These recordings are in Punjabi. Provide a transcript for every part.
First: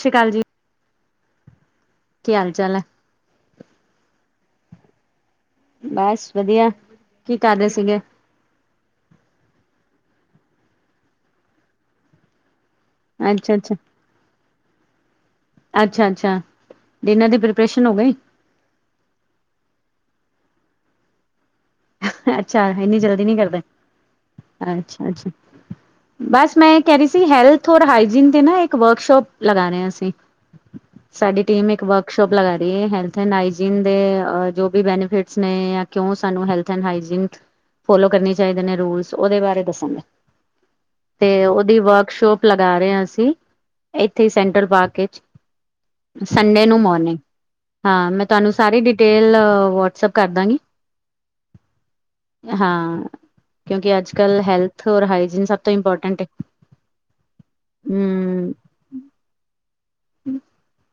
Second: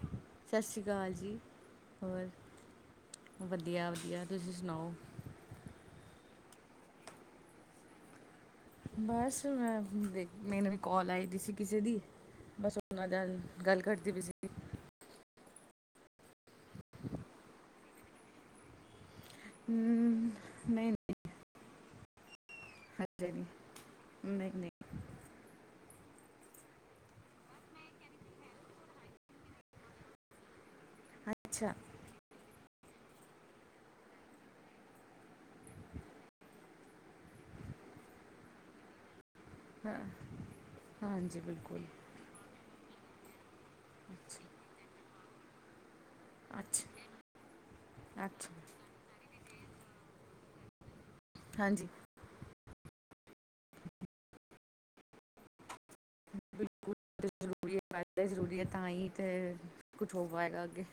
ਸ਼੍ਰੀ ਅਕਾਲ ਜੀ। ਸਤਿ ਸ਼੍ਰੀ ਅਕਾਲ ਜੀ, ਹੋਰ ਕੀ ਹਾਲ ਚਾਲ ਹੈ? ਵਦੀਆ-ਵਦੀਆ ਤੁਸੀਂ ਸੁਣਾਓ। ਬਸ ਵਧੀਆ, ਕੀ ਕਰਰੇ ਸੀਗੇ? ਬਸ ਮੈਂ ਮੈਨੂੰ ਵੀ ਕਾਲ ਆਈ ਦੀ ਸੀ ਕਿਸੇ ਦੀ, ਬਸ ਉਨ੍ਹਾਂ ਨਾਲ ਅੱਛਾ ਅੱਛਾ ਗੱਲ ਕਰਦੀ ਪਈ ਸੀ। ਅੱਛਾ-ਅੱਛਾ, ਡਿਨਰ ਦੀ ਪ੍ਰਪਰੇਸ਼ਨ ਹੋ ਗਈ? ਹੂੰ, ਨਈਂ। ਅੱਛਾ ਏਨੀ ਜਲਦੀ ਹਜੇ ਨੀ ਨਹੀਂ ਕਰਦੇ, ਨਹੀਂ ਨਹੀਂ ਅੱਛਾ-ਅੱਛਾ। ਬਸ ਮੈਂ ਕੈ ਰੀ ਸੀ, ਹੈਲਥ ਔਰ ਹਾਈਜੀਨ ਤੇ ਨਾ ਇੱਕ ਵਰਕਸ਼ੋਪ ਲਗਾ ਰੇਆ ਅਸੀ। [inaudible] ਸਾਡੀ ਟੀਮ ਇੱਕ ਵਰਕ। ਵਰਕਸ਼ਾਪ ਲਗਾ ਰਹੀ ਹੈ ਹੈਲਥ ਐਂਡ ਹਾਈਜੀਨ ਦੇ ਜੋ ਵੀ ਬੈਨੀਫਿਟਸ ਨੇ ਜਾਂ ਕਿਉਂ ਸਾਨੂੰ ਹੈਲਥ ਹਾਈਜੀਨ ਫਾਲੋ ਕਰਨੇ ਚਾਹੀਦੇ ਨੇ ਰੂਲ। ਉਹਦੇ ਬਾਰੇ ਹਾਂ ਦੱਸਾਂਗੇ ਤੇ ਹਾਂਜੀ ਉਹਦੀ ਬਿਲਕੁਲ ਵਰਕਸ਼ਾਪ। ਲਗਾ ਰਹੇ ਹਾਂ ਅਸੀਂ ਇੱਥੇ ਅੱਛਾ ਸੈਂਟਰਲ ਪਾਰਕ ਵਿੱਚ। ਸੰਡੇ ਨੂੰ ਅੱਛਾ ਮੋਰਨਿੰਗ ਹਾਂ, ਮੈਂ ਤੁਹਾਨੂੰ ਅੱਛਾ ਸਾਰੀ ਡਿਟੇਲ ਵਟਸਐਪ ਕਰ ਦਾਂਗੀ। ਹਾਂਜੀ। ਹਾਂ, ਕਿਉਂਕਿ ਅੱਜਕੱਲ੍ਹ ਹੈਲਥ ਔਰ ਹਾਈਜੀਨ ਸਭ ਤੋਂ ਇੰਪੋਰਟੈਂਟ ਹੈ। ਬਿਲਕੁਲ ਜ਼ਰੂਰੀ ਹੈ, ਫਾਇਦਾ ਹੀ ਹਮ ਜ਼ਰੂਰੀ ਹੈ, ਤਾਂ ਹੀ ਤਾਂ ਕੁਝ ਹੋਵੇਗਾ ਅੱਗੇ।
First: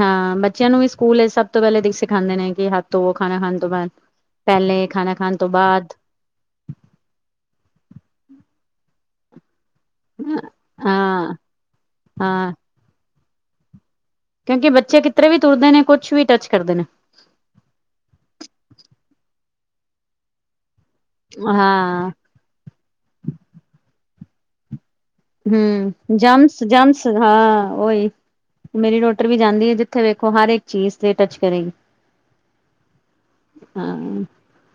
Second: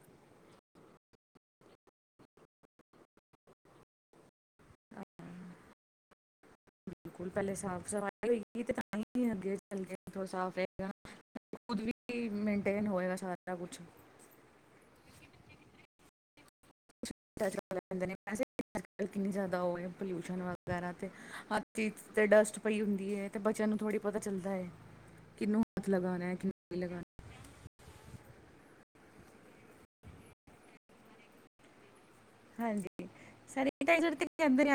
ਹਾਂ, ਬੱਚਿਆਂ ਨੂੰ ਵੀ ਸਕੂਲ ਸਭ ਤੋਂ ਪਹਿਲਾਂ ਸਿਖਾਂਦੇ ਨੇ ਕਿ ਹੱਥ ਤੋਂ ਉਹ ਖਾਣਾ ਖਾਣ ਤੋਂ ਬਾਅਦ। ਪਹਿਲਾਂ ਹਾਂ, ਖਾਣਾ ਖਾਣ ਤੋਂ ਬਾਅਦ ਬਿਲਕੁਲ ਪਹਿਲਾਂ ਸਾਫ਼-ਸਫ਼ਾਈ ਹੋਏਗੀ ਤੇ ਤਾਂ ਹੀ ਅੱਗੇ ਸਾਫ਼ ਰਹੇਗਾ ਹਾਂ ਹਾਂ ਸਾਰਾ ਕੁਝ ਕਿਉਂਕਿ ਬੱਚੇ ਕਿਤੇ ਵੀ ਤੁਰਦੇ ਨੇ, ਕੁਝ ਵੀ ਟੱਚ ਕਰਦੇ ਨੇ ਐਂਵੇਂ ਅੱਜ ਕਿੰਨੀ ਜ਼ਿਆਦਾ ਹੋ ਪੋਲਿਊਸ਼ਨ ਵ? ਵੈਸੇ ਹਰ ਚੀਜ਼ ਹਾਂ 'ਤੇ ਡਸਟ ਪਈ ਹੁੰਦੀ ਹੈ ਤੇ ਬੱਚਿਆਂ ਨੂੰ ਥੋੜ੍ਹੀ ਪਤਾ ਚੱਲਦਾ ਹੈ। ਕਿਹਨੂੰ ਹੱਥ ਲਗਾਉਣਾ ਹੈ ਹਾਂ, ਕਿਹਨੂੰ ਨਹੀਂ ਜਿਵੇਂ ਲਗਾਉਣਾ ਹਾਂ ਓਹੀ ਮੇਰੀ ਡਾਟਰ ਵੀ ਜਾਂਦੀ ਹੈ, ਜਿੱਥੇ ਵੇਖੋ ਹਰ ਇੱਕ ਚੀਜ਼ ਨੂੰ ਟੱਚ ਕਰੇਗੀ। ਹਾਂਜੀ ਸਾਈ। ਹਾਂ ਕਹਿੰਦੇ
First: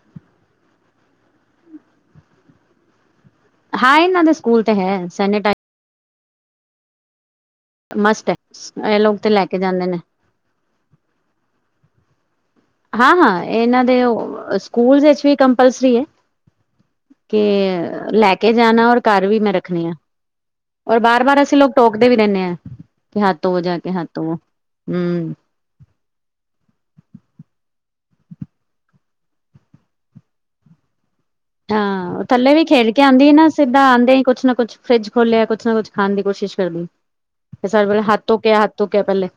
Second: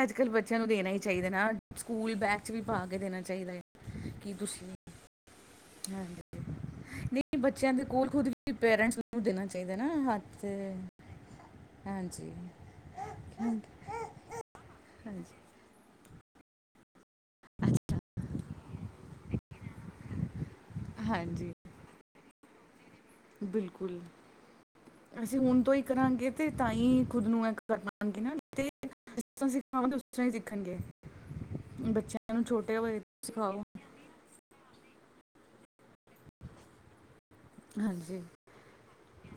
ਅੱਜ-ਕੱਲ੍ਹ ਬੱਚਿਆਂ ਨੂੰ ਦੇਣਾ ਹੀ ਚਾਹੀਦਾ ਨਾ, ਸਕੂਲ ਬੈਗ 'ਚ ਵੀ ਪਾ ਕੇ ਦੇਣਾ ਚਾਹੀਦਾ ਹੈ। ਹਾਂ ਇਹਨਾਂ ਦੇ ਸਕੂਲ 'ਤੇ ਹੈ ਸੈਨੇਟਾਈਜ਼ਰ। ਕੀ ਕਰ ਰਹੇ ਹੋ, ਮਸਟ ਹੈ ਆਪ ਇਹ ਇੰਗਲਿਸ਼ ਲੋਕ ਤੇ ਲੈ ਕੇ ਕਿੱਥੋਂ ਜਾਂਦੇ ਨੇ ਆ ਗਈ ਵਿਚਕਾਰ ਅਤੇ ਹਾਂਜੀ। ਹਾਂ ਹਾਂ ਇਹਨਾਂ ਦੇ ਸਕੂਲ ਵਿੱਚ ਵੀ ਹਾਂਜੀ ਕੰਪਲਸਰੀ ਹੈ ਕਿ ਅੱਛਾ ਲੈ ਕੇ ਜਾਣਾ ਔਰ ਘਰ ਵੀ ਮੈਂ ਰੱਖਣੀ ਆ ਔਰ ਵਾਰ ਵਾਰ ਹਾਂਜੀ ਅਸੀਂ ਲੋਕ ਟੋਕਦੇ ਵੀ ਰਹਿੰਦੇ ਆ ਕਿ ਹੱਥੋਵੋ ਜਾ ਕੇ ਬਿਲਕੁਲ ਹੱਥੋਵੋ ਹਮ ਅਸੀਂ ਹੁਣ ਤੋਂ ਹੀ ਕਰਾਂਗੇ ਤੇ ਤਾਂ ਹੀ ਖੁਦ ਨੂੰ ਇਹ ਕਰਾਂਗੇ ਨਾ ਤੇ ਜਿਸ ਤਰ੍ਹਾਂ ਸਿੱਖਾਵਾਂਗੇ ਉਸ ਤਰ੍ਹਾਂ ਹੀ ਸਿੱਖਣਗੇ ਹਾਂ ਬੱਚਿਆਂ ਨੂੰ ਥੱਲੇ ਵੀ ਛੋਟੇ ਖੇਡ ਹੋਏ ਕੇ ਆਉਂਦੀ ਤੋਂ ਹੀ ਨਾ ਸਿਖਾਓ ਸਿੱਧਾ ਆਉਂਦੇ ਹੀ ਕੁਛ ਨਾ ਕੁਛ ਫਰਿੱਜ ਖੋਲਿਆ ਕੁੱਛ ਨਾ ਕੁਛ ਖਾਣ ਦੀ ਕੋਸ਼ਿਸ਼ ਕਰਦੀ ਤੇ ਸਾਰੇ ਪਲ ਹੱਥ ਹਾਂਜੀ ਧੋੱਕਿਆ ਹੱਥ ਧੋੱਕਿਆ ਪਹਿਲੇ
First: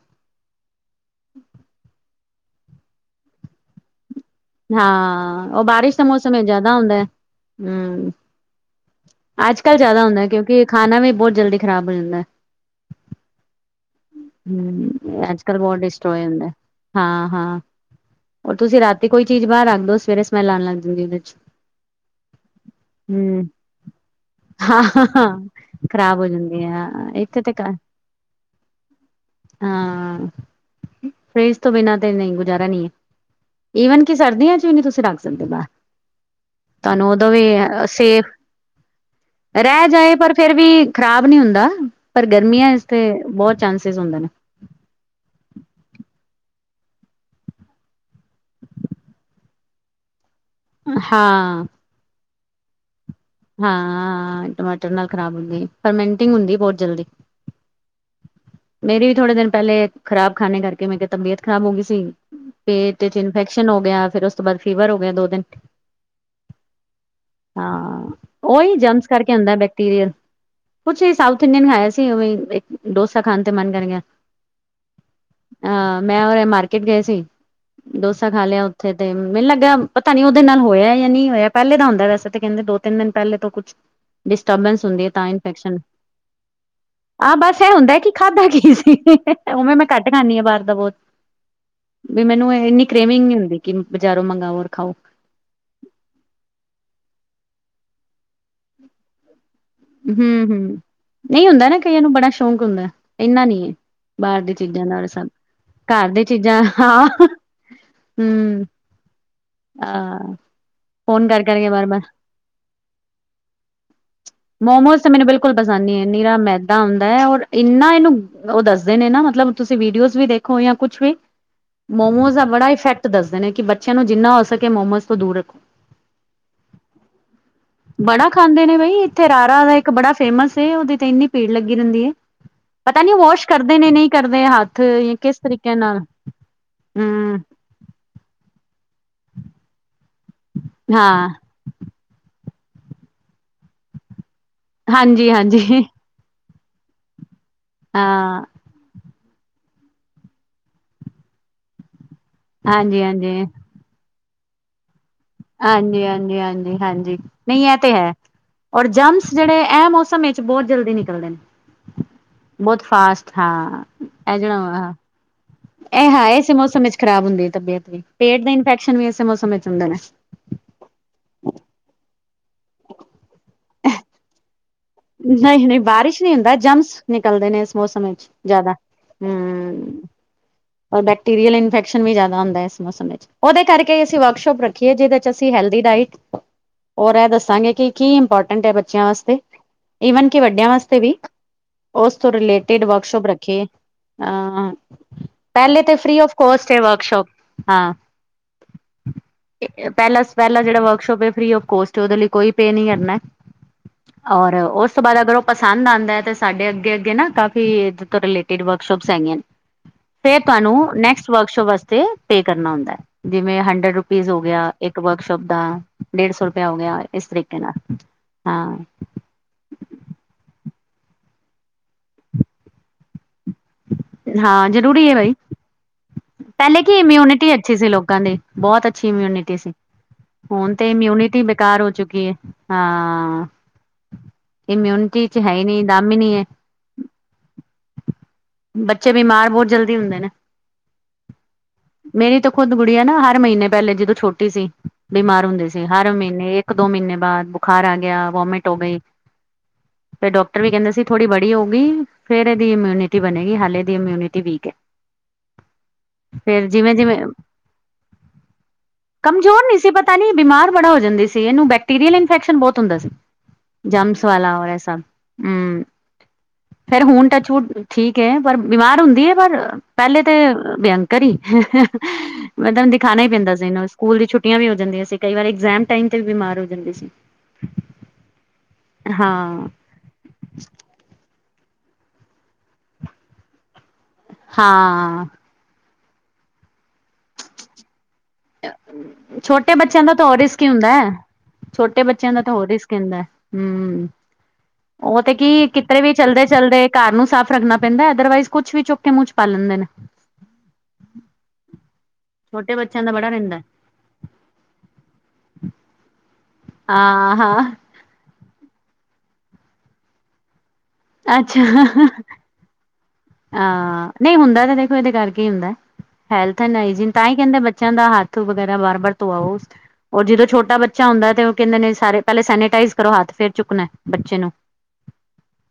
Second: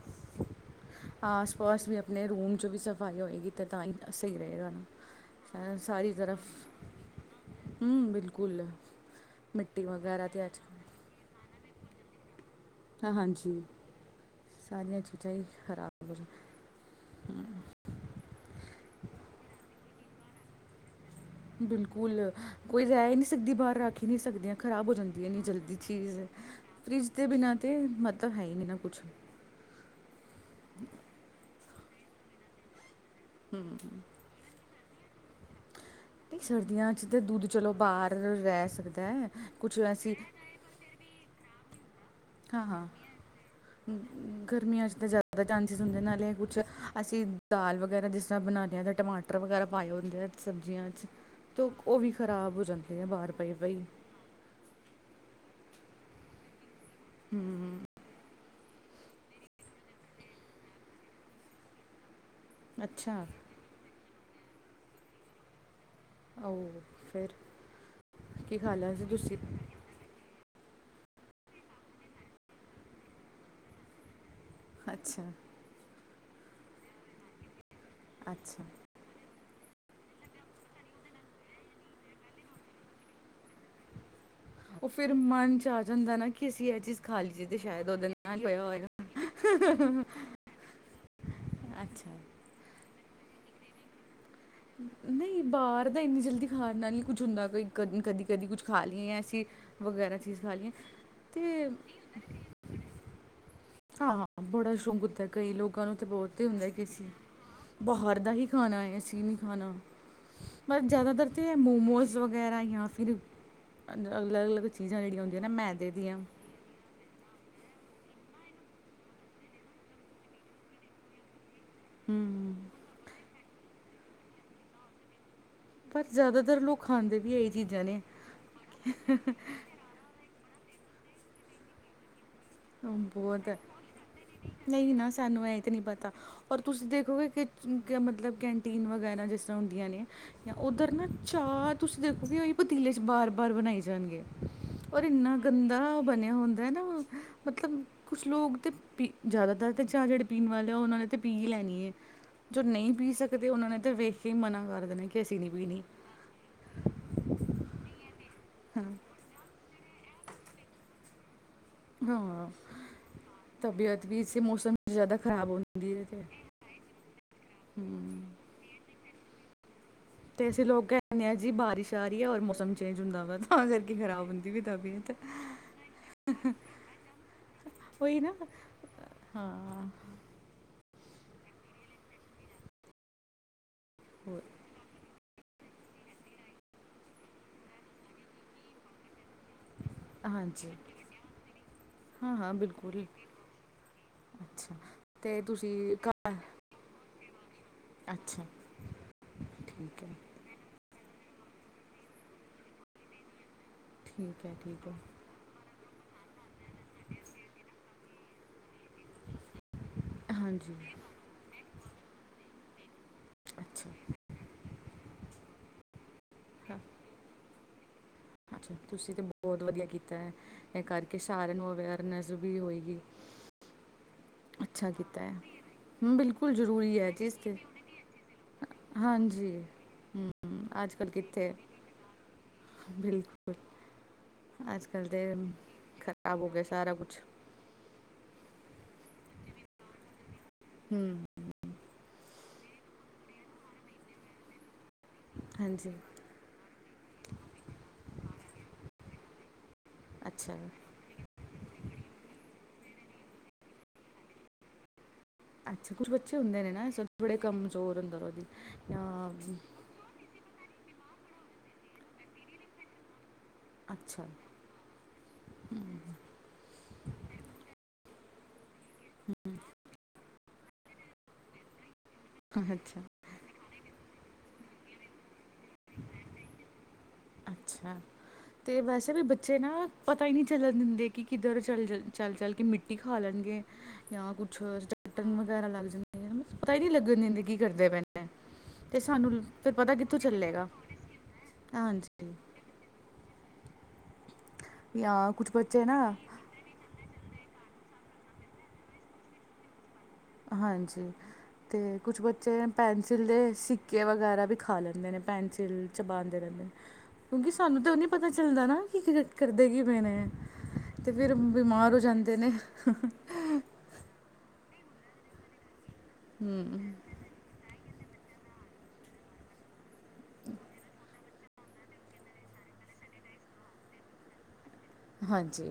ਆਸ ਪਾਸ ਵੀ ਆਪਣੇ ਰੂਮ 'ਚ ਵੀ ਸਫਾਈ ਹੋਏਗੀ ਅਤੇ ਤਾਂ ਹੀ ਸਹੀ ਰਹੇ ਹਾਂ ਉਹ ਤੁਹਾਨੂੰ ਬਾਰਿਸ਼ ਦਾ ਸਾਰੀ ਮੌਸਮ ਜ਼ਿਆਦਾ ਹੁੰਦਾ ਹੈ ਤਰਫ਼ ਹਮ ਬਿਲਕੁਲ ਅੱਜ ਕੱਲ੍ਹ ਮਿੱਟੀ ਜ਼ਿਆਦਾ ਹੁੰਦਾ ਵਗੈਰਾ ਤੇ ਅੱਜ ਕਿਉਂਕਿ ਖਾਣਾ ਵੀ ਬਹੁਤ ਜਲਦੀ ਖ਼ਰਾਬ ਹੋ ਜਾਂਦਾ ਹਾਂ ਹਾਂਜੀ ਸਾਰੀਆਂ ਚੀਜ਼ਾਂ ਅੱਜ ਹੀ ਕਲਬੋਤ ਦਿਸਟ ਖਰਾਬ ਹੋ ਜਾਂਦੀਆਂ ਜਾਂਦਾ ਏ ਹਾਂ ਹਾਂ ਹੋਰ ਤੁਸੀਂ ਰਾਤੀ ਕੋਈ ਚੀਜ਼ ਬਾਹਰ ਰੱਖਦਓ ਸਵੇਰੇ ਸਮੈਲ ਆਉਣ ਲੱਗ ਜਾਗੀ ਉਹਦੇ ਚ ਬਿਲਕੁਲ ਕੋਈ ਰਹਿ ਨਹੀਂ ਹੂੰ। ਸਕਦੀ ਬਾਹਰ ਰੱਖੀ ਨਹੀਂੀ ਸਕਦੀ ਦੀ ਹਾਂ, ਖ਼ਰਾਬ ਹੋ ਜਾਂਦੀਆਂ ਇੰਨੀ ਜਲਦੀ ਖ਼ਰਾਬ ਚੀਜ਼ ਹੋ ਜਾਂਦੀ ਐ ਫਰਿੱਜ ਹਾਂ ਦੇ ਇੱਥੇ ਤੇ ਬਿਨਾਂ ਤਾਂ ਘਰ ਮਤਲਬ ਹੈ ਹੀ ਨਹੀਂ ਨਾ ਕੁਛ ਹਾਂ ਫਰਜ਼ ਤੋਂ ਬਿਨਾਂ ਤੇ ਨਹੀਂ ਗੁਜ਼ਾਰਾ ਨਹੀਂੀ ਹੈ ਈਵਨ ਕਿ ਸਰਦੀਆਂ ਚ ਵੀ ਨਹੀਂੀ ਤੁਸੀਂ ਰੱਖ ਸਕ ਅਤੇ ਸਰਦੀਆਂ 'ਚ ਤਾਂ ਵੀ ਦੁੱਧ ਚਲੋ ਬਾਹਰ ਸੇਫ ਰਹਿ ਸਕਦਾ ਹੈ ਕੁਛ ਰਹਿ ਅਸੀਂ ਜਾਏ ਪਰ ਫੇਿਰ ਵੀ ਖ਼ਰਾਬ ਨਹੀਂ ਹੁੰਦਾ, ਪਰ ਹਾਂ ਗਰਮੀਆਂ ਹਾਂ ਇਸਤੇ ਬਹੁਤ ਚਾਂਸਿਸ ਹੁੰਦੇ ਨੇ। ਗਰਮੀਆਂ 'ਚ ਤਾਂ ਜ਼ਿਆਦਾ ਚਾਂਸਿਸ ਹੁੰਦੇ, ਨਾਲੇ ਕੁਛ ਅਸੀਂ ਦਾਲ ਵਗੈਰਾ ਜਿਸ ਤਰ੍ਹਾਂ ਬਨਾਨੇ ਰਹੇ ਹਾਂ ਤਾਂ ਟਮਾਟਰ। ਟਰ ਵਗੈਰਾ ਪਾਏ ਹੋਦੇ ਆ, ਸਬਜ਼ੀਆਂ 'ਚ ਹਾਂ। ਤਾਂ ਉਹ ਵੀ ਖ਼ਰਾਬ ਹੋ ਜਾਂਦੇ ਬਾਹਰ। ਪਏ ਪਈ ਹਾਂ ਟਮਾਟਰ ਨਾਲ ਖਰਾਬ ਹੁੰਦੇ ਫਰਮੈਂਟਿੰਗ ਹੁੰਦੀ ਬਹੁਤ ਜਲਦੀ। ਹਮ। ਮੇਰੀ ਵੀ ਥੋੜੇ ਦਿਨ ਪੈਲੇ ਖ਼ਰਾਬ ਖਾਨੇ ਕਰਕੇ ਮੇ ਕਿਹਾ ਤਬੀਅਤ ਖ਼ਰਾਬ ਹੋ ਗੀ ਸੀ ਪੇਟ 'ਚ ਅੱਛਾ ਇਂਫੈਕ ਸ਼ਨ ਹੋ ਗਿਆ ਫਿਰ ਉਸ ਤੋਂ ਬਾਦ ਫੀਵਰ ਹੋ ਗਿਆ ਦੋ ਦਿਨ। ਉਹ ਫਿਰ ਹਾਂ! ਕੀ ਖਾ ਓਈ ਲਿਆ ਸੀ ਜੰਕਸ ਕਰਕੇ ਤੁਸੀਂ ਅੰਦਰ ਬੈਕਟ ਟਿਰੀਆ, ਕੁਛ ਵੀ ਸਾਊਥ ਇੰਡੀਅਨ ਹੈ ਸੀ, ਉਵੇਂ ਈ ਇੱਕ ਡੋਸਾ ਖਾਣ ਤੇ ਮਨ ਕਰ ਗਿਆ। ਅੱਛਾ। ਹਾਂ ਮੈਂ ਔਰ ਐ ਮਾਰਕਿਟ ਗਏ ਸੀ, ਡੋਸਾ ਖਾ ਅੱਛਾ ਲਿਆ ਓਥੇ। ਤੇ ਮੈਨੂੰ ਲੱਗਾ ਪਤਾ ਨੀ ਓਦੇ ਨਾਲ ਹੋਇਆ ਯਾ ਨੀਂ ਹੋਇਆ। ਪਹਿਲੇ ਦਾ ਹੋਂਦਾ ਵੈਸੇ ਤੇ ਕੈਂਦੇ ਦੋ-ਤਿੰਨ ਦਿਨ ਪੈਲੇ ਤੋਂ ਕੁਛ ਡਿਸਟਰਬੈਂਸ ਓ ਹੁੰਦੀ ਹੈ ਫੇਰ ਤਾਂ ਮਨ 'ਚ ਇਨਫੈਕਸ਼ਨ ਆ ਜਾਂਦੈ ਨਾ ਕਿ ਅਸੀਂ ਐ ਚੀਜ਼ ਖਾ ਲੀ ਆਹ ਜਿਦੇ ਬਸ ਇਹ ਸ਼ਾਇਦ ਹੁੰਦਾ ਓਦੇ ਕਿ ਨਾਲ ਤਾ ਇ ਹੋਯਾ ਹੌਏਗਾ। ਖਾਨੀ ਆ ਬਾਰ ਦਾ ਬੌਤ, ਬਈ ਮੈਨੂੰ ਐ-ਇੰਨੀ ਕ੍ਰੇਵਿੰਗ ਨੀ ਹੁੰਦੀ ਕਿ ਬਜ਼ਾਰੋਂ ਮੰਗਾਵਾਂ। ਹਮ [unintelligible] ਨਈਂ ਬਾਰ ਦਾ ਇੰਨੀ ਜਲਦੀ ਖਾਨ ਨਾਲ ਨੀ ਕੁਛ ਹੁੰਦਾ, ਕਿਉਕਿ ਕਦੀ-ਕਦੀ-ਕਦੀ ਕੁਛ ਖਾ ਲਈ ਯਾ ਅਸੀਂ ਵਗੈਰਾ ਚੀਜ਼ ਖਾ ਲਈਏ ਹੂੰ-ਹੂੰ, ਨਈਂ ਤੇ ਹੁੰਦੈ ਨਾ ਕਈਆਂ ਨੂੰ ਬੜਾ ਸ਼ੌਕ ਹੁੰਦੈ, ਇੰਨਾ ਨੀ ਏ। ਹਾਂ ਬਾਹਰ ਦੀ ਬੜਾ ਚੀਜ਼ਾਂ ਸ਼ੌਕ ਨਾਲ ਹੁੰਦੈ, ਸਭ ਕਈ ਲੋਕਾਂ ਨੂੰ ਤੇ ਘਰ ਦੀ ਬਹੁਤ ਹੀ ਚੀਜ਼ਾਂ ਹੁੰਦੈ ਕਿ ਹਾਂ ਅਸੀ ਬਾਹਰ ਦਾ ਹੀ ਹੂੰ ਖਾਣਾ ਏ, ਅਸੀਂ ਨਹੀਂ ਖਾਣਾ। ਅ ਪਰ ਫੋਨ ਜ਼ਿਆਦਾਤਰ ਕਰ ਤੇ ਕਰਕੇ ਬਾਰ-ਬਾਰ ਮੋਮੋਜ਼ ਵਗੈਰਾ ਯਾਂ ਫਿਰ ਅਲ-ਅਲੱਗ ਅਲੱਗ ਚੀਜ਼ਾਂ ਮੋਮੋਸ ਜੇੜੀਆਂ ਹੁੰਦੀਆਂ ਨਾ ਮੈਦੇ ਦੀਆਂ। ਤਾਂ ਹੁੰਂਦੈ ਔਰ ਇੰਨਾ ਇਨੂੰ ਓ ਦੱਸਦੇ ਨੇ ਨਾ ਮਤਲਬ ਤੁਸੀਂ ਵੀਡੀਓਜ਼ ਵੀ ਦੇਖੋ ਯਾਂ ਕੁਛ ਵੀ। ਹੂੰ। ਮੋਮੋਜ਼ ਦਾ ਬੜਾ ਇਫੈਕਟ ਦੱਸਦੇ ਨੇ, ਕਿ ਬੱਚਿਆਂ ਨੂੰ ਜਿੰਨਾ ਹੋ ਸਕੇ ਮੋਮੋਜ਼ ਤੋਂ ਦੂਰ ਰੱਖੋ। ਪਰ ਜ਼ਿਆਦਾਤਰ ਲੋਕ ਖਾਂਦੇ ਵੀ ਏਹੀ ਚੀਜ਼ਾਂ ਨੇ। ਬੜਾ ਖਾਂਦੇ ਨੇ ਬਈ ਇੱਥੇ ਰਾਰਾ ਦਾ ਇੱਕ ਬੜਾ ਫੇਮਸ ਏ, ਓਦੇ ਤੇ ਇੰਨੀ ਭੀੜ ਲੱਗੀ ਰੈਂਦੀ ਏ। ਪਤਾ ਨੀ ਵਾਸ਼ ਬਹੁਤ ਕਰਦੇ ਨੇ ਨਈਂ ਕਰਦੇ ਹੱਥ ਨਹੀਂ ਨਾ ਯ ਕਿਸ ਸਾਨੂੰ ਇਹ ਤਰੀਕੇ ਨਾਲ, ਹੂੰ। ਸੁਣਕੇ ਮਤਲਬ ਕੈਂਟੀਨ ਵਗੈਰਾ ਜਿਸ ਤਰ੍ਹਾਂ ਹੁੰਦੀਆਂ ਨੇ ਯਾ ਓਧਰ ਨਾ ਹਾਂ ਚਾਰ ਤੁਸੀਂ ਦੇਖੋਗੇ ਓਹੀ ਪਤੀਲੇ ਚ ਬਾਰ- ਬਾਰ ਬਣਾਈ ਜਾਣਗੇ ਔਰ ਇੰਨਾ ਹਾਂਜੀ-ਹਾਂਜੀ, ਗੰਦਾ ਬਣਿਆ ਹੁੰਦ ਦੈ ਨਾ ਮਤਲਬ ਕੁਛ ਹਾਂ, ਲੋਕ ਤੇ ਪੀ, ਜ਼ਿਆਦਾਤਰ ਤੇ ਚਾਹ ਜੇੜੇ ਪੀਣ ਵਾਲੇ ਆ, ਓਨਾਂ ਨੇ ਤੇ ਪੀ ਹੀ ਲੈਣੀ ਏ। ਜੋ ਨਹੀਂ ਪੀ ਹਾਂਜੀ-ਹਾਂਜੀ। ਸਕਦੇ, ਓਨਾਂ ਨੇ ਤੇ ਵੇਖ ਕੇ ਹੀ ਮਨਾ ਕਰ ਦੇਣਾ ਕਿ ਅਸੀਂ ਨਹੀਂ ਪੀਣੀ ਹਾਂਜੀ-ਹਾਂਜੀ-ਹਾਂਜੀ-ਹਾਂਜੀ ਨਈਂ ਐ ਤੇ ਹੈ, ਹਾਂ ਔਰ ਜਮਸ ਜੇੜੇ ਐ ਮੌਸਮ ਵਿੱਚ ਬਹੁਤ ਜਲਦੀ ਨਿਕਲਦੇ ਨੇ। ਹਾਂ ਬਹੁਤ ਫਾਸਟ ਹਾਂ ਤਬੀਅਤ ਵੀ ਐ ਇਸੇ ਜੇੜਾ, ਮੌਸਮ 'ਚ ਹਾਂ ਜ਼ਿਆਦਾ ਖ਼ਰਾਬ ਹੁੰਦੀ ਹੈ ਐ ਤੇ ਹਾਂ ਇਸੇ ਮੌਸਮ ਇਚ ਖ਼ਰਾਬ ਹੁੰਦੀ ਤਬੀਅਤ ਵੀ, ਹੂੰ ਪੇਟ ਦੇ ਇਨਫੈਕਸ਼ਨ ਵੀ ਇਸੇ ਮੌਸਮ ਇਚ ਹੁੰਦੇ ਨੇ। ਤੇ ਅਸੀਂ ਲੋਕ ਕੈਂਨੇ ਆ ਜੀ ਬਾਰਿਸ਼ ਆ ਰੀ ਐ ਔਰ ਮੌਸਮ ਚੇਂਜ ਹੁੰਦਾ ਪਿਆ ਤਾਂ ਕਰਕੇ ਖਰਾਬ ਹੁੰਦੀ ਪਈ ਏ ਤਬੀਅਤ। ਨਈਂ-ਨਈਂ ਬਾਰਿਸ਼ ਨੀ ਹੁੰਦਾ, ਜਮਸ ਨਿਕਲਦੇ ਨੇ ਇਸ ਮੌਸਮ ਉਹੀ ਵਿੱਚ ਨਾ ਜ਼ਿਆਦਾ। ਹਾਂ। ਹੂੰ, ਔਰ ਬੈਕਟੀਰੀਅਲ ਇਨਫੈਕਸ਼ਨ ਵੀ ਜਾਦਾ ਹੁੰਦੈ ਇਸ ਮੌਸ ਵਿੱਚ। ਓਦੇ ਕਰਕੇ ਅਸੀਂ ਹੋਰ ਵਰਕਸ਼ੋਪ ਰੱਖ ਖੀਏ ਜਿਦੇ ਚ ਅਸੀਂ ਹੈਲਦੀ ਡਾਇਟ ਔਰ ਐ ਦੱਸਾਂਗੇ ਕਿ ਕੀ ਇੰਪੋਰਟੈਂਟ ਹੈ ਬੱਚਿਆਂ ਆਸਤੇ, ਈਵਨ ਕਿ ਵੱਡਿਆਂ ਹਾਂਜੀ ਵਾਸਤੇ ਵੀ। ਉਸ ਤੋਂ ਹਾਂ ਹਾਂ ਰਿਲੇਟਿਡ ਬਿਲਕੁਲ ਵਰਕਸ਼ੋਪ ਰੱਖੀ ਏ, ਅਂ ਅੱਛਾ ਤੇ ਤੁਸੀਂ ਪੈਲੇ ਤੇ ਫਰੀ ਆਫ ਘਰ ਕੋਸਟ ਏ ਵਰਕਸ਼ੋਪ, ਹਾਂ ਅੱਛਾ ਠੀਕ ਹੈ ਪੈਲਾਂ ਪੈਲਾਂ ਜੇੜਾ ਵਰਕਸ਼ੋਪ ਏ, ਫਰੀ ਆਫ ਕੋਸਟ ਏ। ਓਦੇ ਲਈ ਕੋਈ ਪੇ ਨੀ ਕਰਨੈ। ਠੀਕ ਹੈ ਔਰ ਠੀਕ ਉਸ ਹੈ ਤੋਂ ਬਾਦ ਅਗਰ ਓ ਪਸੰਦ ਆਂਦੈ, ਤੇ ਸਾਡੇ ਅੱਗੇ ਅੱਗੇ ਨਾ ਕਾਫ਼ੀ ਇਦੇ ਤੋਂ ਰਿਲੇਟ ਟਿਡ ਵਰਕਸ਼ੋਪ ਹੈਗੀਆ ਨੇ। ਫੇਿਰ ਹਾਂਜੀ ਤੁਹਾਨੂੰ ਨੈਕਸਟ ਵਰਕਸ਼ੋਪ ਵਾਸਤੇ ਪੇ ਕਰਨਾ ਹੁੰਦੈ, ਜਿਵੇਂ ਅੱਛਾ ਹੰਡਰਡ ਰੁਪੀਜ਼ ਹੋ ਗਿਆ। ਇੱਕ ਵਰਕਸ਼ੋਪ ਦਾ ਡੇਢ ਸੌ ਰੁਪਇਆ ਹੋ ਹਾਂ, ਗਿਆ, ਇਸ ਤਰੀਕੇ ਨਾਲ। ਅੱਛਾ ਹਾਂ ਤੁਸੀਂ ਤੇ ਬਹੋਤ ਵਧੀਆ ਕੀਤੈ ਇਹ ਕਰਕੇ ਸਾਰੇਆਂ ਨੂੰ ਅਵੇਅਰਨੈਸ ਵੀ ਹੋਏਗੀ। ਹਾਂ ਅੱਛਾ ਜ਼ਰੂਰੀ ਐ ਕੀਤਾ ਹੈ ਬਈ। ਹਮ, ਬਿਲਕੁਲ ਪੈਹਲੇ ਕੀ ਜ਼ਰੂਰੀ ਹੈ ਚੀਜ਼ ਇਮਿਊਨਿਟੀ ਤੇ ਅੱਛੀ ਸੀ ਲੋਕਾਂ ਦੀ, ਬਹੋਤ ਅੱਛੀ ਇਮਿਊਨਿਟੀ ਹਾਂਜੀ ਸੀ। ਹਮ ਹੁਣ ਤੇ ਅੱਜ ਕੱਲ ਇਮਿਊਨਿਟੀ ਕਿੱਥੇ ਬੇਕਾਰ ਹੋ ਚੁੱਕੀ ਐ ਹਾਂ। ਬਿਲਕੁਲ ਅੱਜ ਕੱਲ੍ਹ ਇਮਿਊਨਿਟੀ ਤੇ ਚ ਹੈ ਨੀ ਦਮ ਈ ਨੀ ਖ਼ਰਾਬ ਐ। ਹੋ ਗਿਆ ਸਾਰਾ ਕੁਛ ਬੱਚੇ ਬਿਮਾਰ ਬਹੋਤ ਜਲਦੀ ਹੁੰਦੇ ਨੇ, ਹਮ ਮੇਰੀ ਤੋਂ ਖੁਦ ਗੁੜੀਆ ਨਾ ਹਰ ਮਹੀਨੇ ਪੈਹਲੇ ਜਦੋਂ ਛੋਟੀ ਸੀ ਬਿਮਾਰ ਹੁੰਦੇ ਸੀ ਹਾਂਜੀ ਹਰ ਮੀਹਨੇ ਇੱਕ-ਦੋ ਮੀਹਨੇ ਬਾਦ ਬੁਖਾਰ ਆ ਗੇਆ, ਵੋਮੇਟ ਹੋ ਗਈ। ਫੇ ਅੱਛਾ ਡਾਕਟਰ ਵੀ ਕੈਹੰਦੇ ਸੀ ਥੋੜ੍ਹੀ ਬੜੀ ਹੋਊਗੀ ਫੇਰ ਐਦੀ ਇਮਿਊਨਿਟੀ ਬਣੇਗੀ ਹਾਲੇ ਐਦੀ ਇਮਿਊਨਿਟੀ ਵੀਕ ਐ। ਅੱਛਾ ਕੁਛ ਬੱਚੇ ਹੁੰਦੇ ਨੇ ਨਾ ਬੜੇ ਕਮਜ਼ੋਰ ਅੰਦਰੋਂ ਦੀ, ਜਾਂ ਤਾਂ ਨੀ ਬਿਮਾਰ ਬੜਾ ਹੋ ਜਾਂਦੀ ਸੀ, ਏਹਨੂੰ ਬੈਕਟੀਰੀਅਲ ਇਨਫੈਕਸ਼ਨ ਬਹੋਤ ਹੁੰਦਾ ਸੀ। ਜਮਸ ਅੱਛਾ ਵਾਲਾ ਹੋਯੈ ਐਸਾ, ਹੂਂ ਫੇਰ ਹੁਣ ਟੱਚ ਵੁੱਡ ਠੀਕ ਹੈ ਪਰ ਬਿਮਾਰ ਹੁੰਦੀ ਹੈ ਪਰ, ਹਮ ਪੈਹਲੇ ਤੇ ਭਅੰਕਰ ਈ ਮਤਲਬ ਅੱਛਾ ਦਿਖਾਣਾ ਈ ਪੈਂਦਾ ਸੀ ਇਹਨੂੰ, ਸਕੂਲ ਦੀ ਛੁੱਟੀਆਂ ਵੀ ਹੋ ਜਾਂਦੀਆਂ ਸੀ। ਕਈ ਵਾਰੀ ਐਗਜੈ਼ਮ ਟਾਈਮ ਤੇ ਬਿਮਾਰ ਹੋ ਜਾਂਦੇ ਸੀ। ਅੱਛਾ, ਤੇ ਵੈਸੇ ਵੀ ਬੱਚੇ ਹਾਂ ਨਾ ਪਤਾ ਹੀ ਨੀ ਚੱਲ ਦਿੰਦੇ ਕਿ ਕਿੱਧਰ ਚਲਜ ਚੱਲ-ਚੱਲ ਕੇ ਮਿੱਟੀ ਖਾ ਲੈਣਗੇ। ਯਾਂ ਕੁੱਛ ਹਾਂ ਚੱਟਨ ਵਗੈਰਾ ਲੱਗ ਜਾਂਦੇ ਨੇ, ਪਤਾ ਹੀ ਨੀ ਲੱਗਨ ਦੇਂਦੇ ਕੀ ਕਰਦੇ ਪਏਨ। ਤੇ ਸਾਨੂੰ ਫੇਰ ਛੋਟੇ ਪਤਾ ਬੱਚਿਆਂ ਦਾ ਕਿੱਥੋਂ ਚੱਲੇਗਾ, ਹਾਂਜੀ। ਬੱਚੇਆਂ ਦਾ ਹੋਰ ਰਿਸਕ ਰੈਂਦੈ ਹੂਂ, ਓਹ ਜਾਂ ਤੇ ਕੁਛ ਕੀ ਬੱਚੇ ਕਿਤੇ ਨਾ ਵੀ ਚਲ ਚੱਲਦੇ-ਚਲਦੇ ਘਰ ਨੂੰ ਸਾਫ਼ ਰੱਖਣਾ ਪੈਂਦੈਂ, ਅਦਰਵਾਈਜ਼ ਕੁਛ ਵੀ ਚੁੱਕ ਕੇ ਮੂੰਹ ਚ ਪਾ ਲੈਂਦੇ ਨੇ। ਹਾਂਜੀ, ਤੇ ਕੁਛ ਬੱਚੇ ਛੋਟੇ ਬੱਚਿਆਂ ਦਾ ਪੈਨਸਿਲ ਬੜਾ ਦੇ ਸਿੱਕ ਰਹਿੰਦਾ ਸਿੱਕੇ ਵਗੈਰਾ ਵੀ ਖਾ ਲੈਂਦੇ ਨੇ ਪੈਨਸਿਲ ਚਬਾਂਦੇ ਰੈਹੰਦੇ ਨੇ, ਹਾਂ ਕਿਉਂਕਿ ਹਾਂ ਸਾਨੂੰ ਤੇ ਓਹਨੇ ਪਤਾ ਚੱਲਦਾ ਨਾ ਕੀ ਕਰਦੇ ਕੀ ਪਏ ਨੇ ਤੇ ਫਿਰ ਅੱਛਾ ਬਿਮਾਰ ਹੋ ਜਾਂਦੇ ਨੇ ਹਾਂ ਨਂਈ ਹੁੰਦਾ ਤਾਂ ਦੇਖੋ ਇਹਦੇ ਕਰਕੇ ਈ ਹੁੰਦਾ, ਹੈਲਥ ਐਨ ਹੂੰ ਹਾਈਜੀਨ। ਤਾਂ ਈ ਕੈਹੰਦੇ ਬੱਚੇਆਂ ਦਾ ਹੱਥ ਵਗੈਰਾ ਬਾਰ-ਬਾਰ ਧੋਆਓ, ਔਰ ਜਦੋਂ ਛੋਟਾ ਬੱਚਾ ਹੁੰਦਾ ਤੇ ਕੈਹੰਦੇ ਨੇ ਸਾਰੇ ਪੈਹਲੇ ਸੈਨੇਟਾਈਜ਼ ਕਰੋ ਹੱਥ ਫੇਰ ਚੁੱਕਣੈ ਬੱਚੇ ਨੂੰ। ਹਾਂਜੀ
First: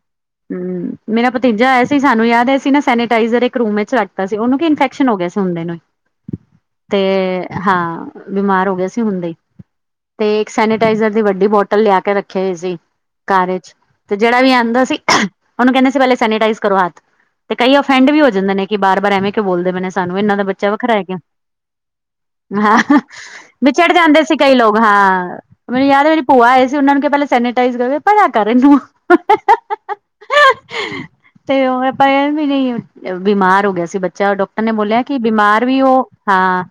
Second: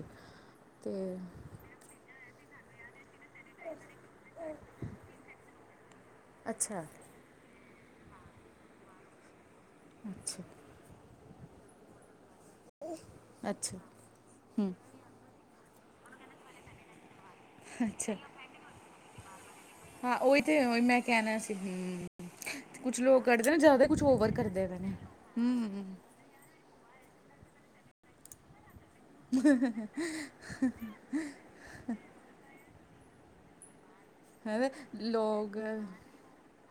ਹੂਂ ਅਤੇ ਮੇਰਾ ਭਤੀਜਾ ਹੋਏਆ ਸੀ ਸਾਨੂੰ ਯਾਦ ਐ ਅਸੀ ਨਾ ਸੈਨੇ ਟਾਈਜ਼ਰ ਇਕ ਰੂਮ ਵਿੱਚ ਰਖਤਾ ਸੀ ਓਹਨੂੰ ਕੀ ਇਨਫੈਕਸ਼ਨ ਹੋ ਗੇਆ ਸੀ ਹੁੰਦੇ ਨੂੰ, ਅੱਛਾ ਤੇ ਹਾਂ ਬਿਮਾਰ ਹੋ ਗੇਆ ਸੀ ਹੁਣਦੇ ਈ। ਤੇ ਅੱਛਾ ਇੱਕ ਸੈਨੇਟਾਈਜ਼ਰ ਦੀ ਵੱਡੀ ਬੋਟਲ ਲੇਆ ਕੇ ਰੱਖੇ ਓਈ ਸੀ। ਘਾਰ ਇਚ, ਅੱਛਾ ਤੇ ਜੇਹੜਾ ਵੀ ਆਂਦਾ ਸੀ ਉਹਨੂੰ ਕੈਹੰਦੇ ਸੀ ਪੈਹਲੇ ਸੈਨੇਟਾਈਜ਼ ਕਰੋ ਹਾਥ। ਤੇ ਕਈ ਓਫੈਂਡ ਅੱਛਾ ਵੀ ਹੋ ਜਾਂਦੇ ਨੇ ਕਿ ਬਾਰ-ਬਾਰ ਐਵੇਂ ਕਯੋਂ ਬੋਲਦੇ ਪਏ ਨੇ ਹਾਂ ਸਾਨੂੰ ਇਹਨਾਂ ਉਹੀ ਦਾ ਤਾਂ ਬੱਚਾ ਉਹੀ ਮੈਂ ਵੱਖਰੈ ਕਯਾ। ਕਹਿਣਾ ਸੀ ਹੂੰ ਅਤੇ ਹਾਂ ਕੁਛ ਲੋਕ ਕਰਦੇ ਨਾ ਜ਼ਿਆਦਾ ਵਿਛੜ ਕੁਛ ਜਾਂਦੇ ਓਵਰ ਸੀ ਕਈ ਕਰਦੇ ਲੋਕ ਪਏ ਨੇ ਹਾਂ, ਹੂੰ ਮੈਨੂੰ ਯਾਦ ਐ ਮੇਰੀ ਭੂਆ ਆਏ ਸੀ ਉਹ ਨੂੰ ਕੇਆ ਪੈਹਲੇ ਸੈਨੀੇਟਾਈਜ਼ ਕਰ ਪਰਾਂ ਕਰ ਇਹਨੂੰ [inaudible] ਤੇ ਓਹ ਆਪਾਂ ਐ ਵੀ ਨੀ ਬਿਮਾਰ ਹੋ ਗੇਆ ਸੀ ਬੱਚ ਚਾ ਡਾਕਟਰ ਹੈ ਨੇ ਬੋਲੇਆ ਕਿ ਲੋਕ ਬਿਮਾਰ ਵੀ ਓ, ਹਾਂ।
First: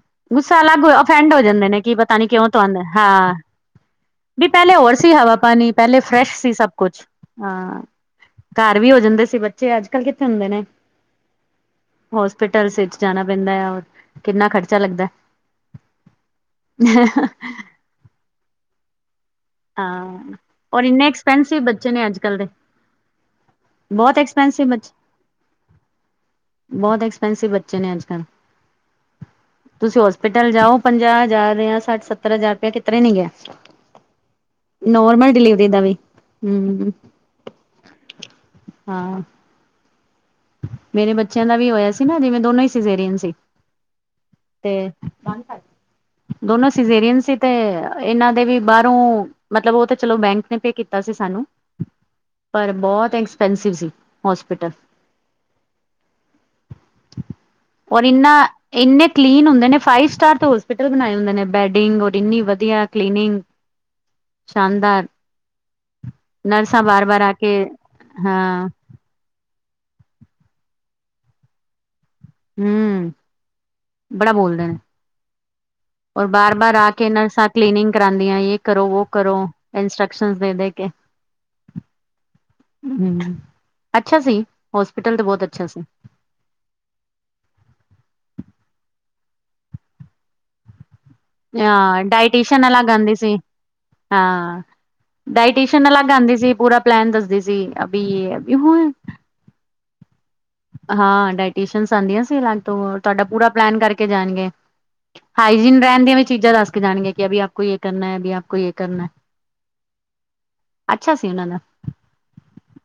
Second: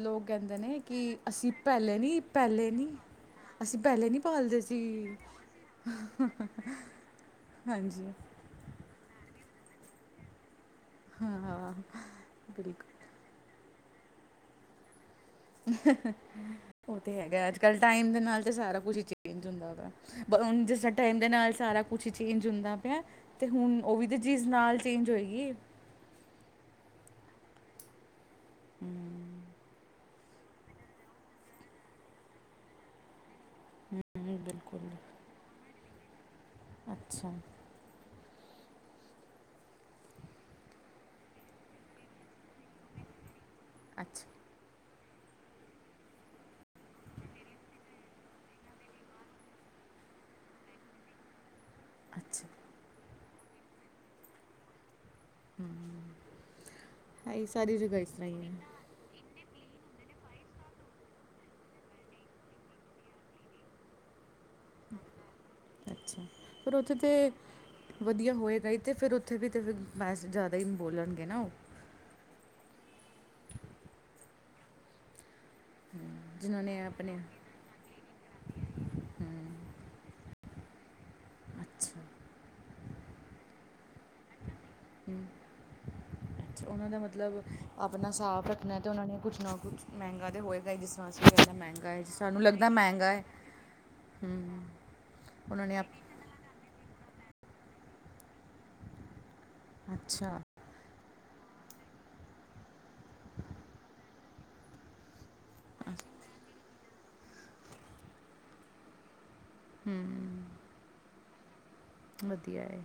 ਲੋਕ ਕਹਿੰਦੇ ਗੁੱਸਾ ਨੇ ਅਲੱਗ ਕਿ ਐਫੈਂਡ ਹੋ ਅਸੀਂ ਜਾਂਦੇ ਨੇ ਕੀ ਪਹਿਲੇ ਪਤਾ ਨਹੀਂ ਨੀ ਕਿਉਂ ਪਹਿਲੇ ਤੋਹਾਣ ਨਹੀਂ ਹਾਂ। ਅਸੀਂ ਪਹਿਲੇ ਨਹੀਂ ਵੀ ਪਾਲਦੇ ਪੈਹਲੇ ਹੋਰ ਸੀ ਹਵਾ ਪਾਣੀ ਪੈਹਲੇ ਫਰੈਸ਼ ਸੀ ਸਭ ਕੁਛ, ਹਾਂ। ਹਾਂਜੀ ਘਰ ਵੀ ਹੋ ਜਾਂਦੇ ਸੀ ਬੱਚੇ ਅੱਜ-ਕੱਲ ਕਿੱਥੇ ਹੁੰਦੇ ਨੇ, ਹਾਂ ਹੋਸਪਿਟਲਸ ਬਿਲਕੁਲ ਇਚ ਜਾਣਾ ਪੈਂਦਾਂ ਆ, ਕਿੰਨਾ ਖਰਚਾ ਲੱਗਦੈ। ਉਹ ਤੇ ਹੈਗਾ ਅੱਜ ਕੱਲ ਟਾਈਮ ਦੇ ਨਾਲ ਤੇ ਸਾਰਾ ਕੁਛ ਉਝ ਹਾਂ। ਔਰ ਇੰਨੇ ਟੈਮ ਦੇ ਨਾਲ ਐਕਸਪੈਂਸਿਵ ਸਾਰਾ ਬੱਚੇ ਕੁਛ ਨੇ ਅੱਜ ਕੱਲ੍ਹ ਦੇ ਚੇਂਜ ਹੁੰਦਾ ਪਿਆ। ਤੇ ਹੁਣ ਉਹ ਵੀ ਤੇ ਬਹੁਤ ਚੀਜ਼ ਐਕਸਪੈਂਸਿਵ ਨਾਲ ਬੱਚ ਚੇਂਜ ਹੋਏਗੀ। ਬਹੁਤ ਐਕਸਪੈਂਸਿਵ ਬੱਚੇ ਨੇ ਅੱਜ ਕੱਲ੍ਹ ਹੂੰ, ਤੁਸੀਂ ਹੋਸਪਿਟਲ ਜਾਓ ਪੰਜਾਹ ਹਜ਼ਾਰ ਜਾਂ ਸੱਠ ਸੱਤਰ ਹਜ਼ਾਰ ਰੁਪਇਆ ਕਿਤਰੇ ਨੀ ਗਿਆ। ਹੂੰ, ਨੋਰਮਲ ਡਿਲੀਵਰੀ ਦਾ ਵੀ ਹੂੰ ਅੱਛਾ ਹਾਂ। ਮੇਰੇ ਬੱਚਿਆਂ ਦਾ ਵੀ ਹੋਇਆ ਸੀ ਨਾ ਜਿਵੇਂ ਦੋਨੋ ਈ ਸਜੇਰੀਅਨ ਸੀ। ਅੱਛਾ ਤੇ ਦੋਨੋ ਸਜ਼ੇਰੀਅਨ ਸੀ ਤੇ ਇਹਨਾਂ ਦੇ ਵੀ ਬਾਰੋਂ ਮਤਲਬ ਉਹ ਤੇ ਚਲੋ ਬੈਂਕ ਨੇ ਪੇਅ ਕੀਤਾ ਸੀ ਸਾਨੂੰ। ਅੱਛਾ। ਪਰ ਬਹੁਤ ਐਕਸਪੈਂਸਿਵ ਸੀ ਹੋਸਪਿਟਲ, ਹੂੰ, ਹੈ ਈ ਸਾਰੀ ਜ੍ਹਗਾ ਔਰ ਇਸ ਤਰਾ ਇੰਨਾ ਈ ਐ। ਇੰਨੇ ਕਲੀਨ ਹੁੰਦੇ ਨੇ ਫਾਈਵ ਸਟਾਰ ਤੇ ਹੋਸਪਿਟਲ ਬਣਾਏ ਹੁੰਦੇ ਨੇ ਬੈਡਿੰਗ ਔਰ ਇੰਨੀ ਵਧੀਆ ਕਲੀਨਿੰਗ। [inaudible] ਸ਼ਾਨਦਾਰ ਅੱਛਾ ਪਰ ਨਰਸਾਂ ਉੱਥੇ ਬਾਰ ਤੇ ਬਾਰ ਆ ਕੇ ਵਧੀਆ ਹਾਂ ਹੋਏਗਾ ਈ। ਤੇ ਫਿਰ ਉੱਥੇ ਵੀ ਤਾਂ ਬੈਸ ਜ਼ਿਆਦਾ ਈ ਬੋਲਣਗੇ ਨਾ ਉਹ। ਹੂੰ ਬੜਾ ਬੋਲਦੇ ਨੇ। ਔਰ ਬਾਰ ਜਿਨ੍ਹਾਂ ਬਾਰ ਨੇ ਆ ਕੇ ਆਪਣੇ ਇਹਨਾਂ ਸਥ ਕਲੀਨਿੰਗ ਕਰਾਨੀ ਆ ਜੈ ਕਰੋ ਵੋ ਕਰੋ ਇੰਸਟਰ੍ਰਕਸ਼ਨ ਦੇ ਦੇ ਕੇ। ਅੱਛਾ। ਹੂੰ ਅੱਛਾ ਸੀ, ਹੋਸਪਿਟਲ ਤੇ ਬਹੁਤ ਅੱਛਾ ਸੀ। ਅੱਛਾ ਉਹਨਾਂ ਦਾ ਮਤਲਬ ਆਪਣਾ ਸਾਬ ਰੱਖਣਾ ਤੇ ਉਹਨਾਂ ਨੇ ਕੁਛ ਨਾ ਕੁਛ ਮਹਿੰਗਾ ਤੇ ਹੋਏਗਾ ਈ ਜਿਸ [unintelligible] ਜ਼ਿਆਦਾ ਮਹਿੰਗਾ ਐ ਹਾਂ ਸਾਨੂੰ ਡਾਇਟੀਸ਼ਨ ਲੱਗਦਾ ਅਲੱਗ ਮਹਿੰਗਾ ਆਂਦੀ ਐ। ਸੀ ਹਾਂ, ਡਾਇਟੀਸ਼ਨ ਆਪ- ਅਲੱਗ ਆਦੀ ਸੀ ਪੂਰਾ ਪਲੈਨ ਦੱਸਦੇ ਸੀ ਅਭੀ ਇਹ ਹੁਣ ਅੱਛਾ। ਹਾਂ ਡਾਇਟੈਸਨਸ ਆਦੀਆਂ ਸੀਗਾ ਤੋਂ ਤੁਹਾਡਾ ਪੂਰਾ ਪਲੈਨ ਕਰਕੇ ਜਾਣਗੇ। ਹਾਈਜੀਨ ਰਹਿਣ ਦੀਆਂ ਵੀ ਚੀਜ਼ਾਂ ਦੱਸ ਕੇ ਜਾਣਗੀਆਂ ਕਿ ਵੀ ਆਪ ਕੋਈ ਇਹ ਕਰਨਾ ਐ ਵੀ ਆਪ ਕੋਈ ਇਹ ਕਰਨਾ। ਹੂੰ, ਅੱਛਾ ਸੀ ਉਨਾ ਦਾ। ਵਧੀਆ ਐ।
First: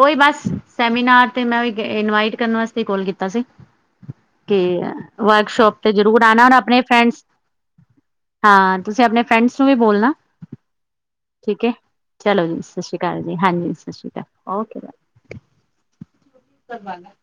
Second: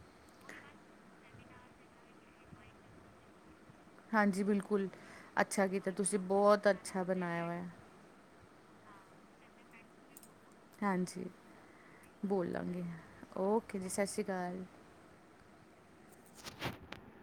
ਉਹੀ ਬਸ ਸੈਮੀਨਾਰ ਤੇ ਮੈਂ ਇਨਵਾਈਟ ਕਰਨ ਵਾਸਤੇ ਕੋਲ ਕੀਤਾ ਸੀ। ਹਾਂਜੀ ਕਿ ਬਿਲਕੁਲ ਅੱਛਾ ਵਰਕਸ਼ੋਪ ਕੀਤਾ ਤੇ ਤੁਸੀਂ ਜ਼ਰੂਰ ਆਣਾ ਹੁਣ ਬਹੁਤ ਆਪਣੇ ਅੱਛਾ ਫਰੈਂਡਸ ਬਣਾਇਆ ਹੋਇਆ ਹਾਂ ਤੁਸੀਂ ਆਪਣੇ ਫਰੈਂਡਸ ਨੂੰ ਵੀ ਬੋਲਣਾ। ਹਾਂਜੀ ਠੀਕ ਐ ਚਲੋ ਜੀ ਸਤਿ ਬੋਲਾਂਗੇ ਸ਼੍ਰੀ ਅਕਾਲ ਜੀ ਹਾਂਜੀ ਸਤਿ ਸ਼੍ਰੀ ਅਕਾਲ ਓਕੇ। [inaudible]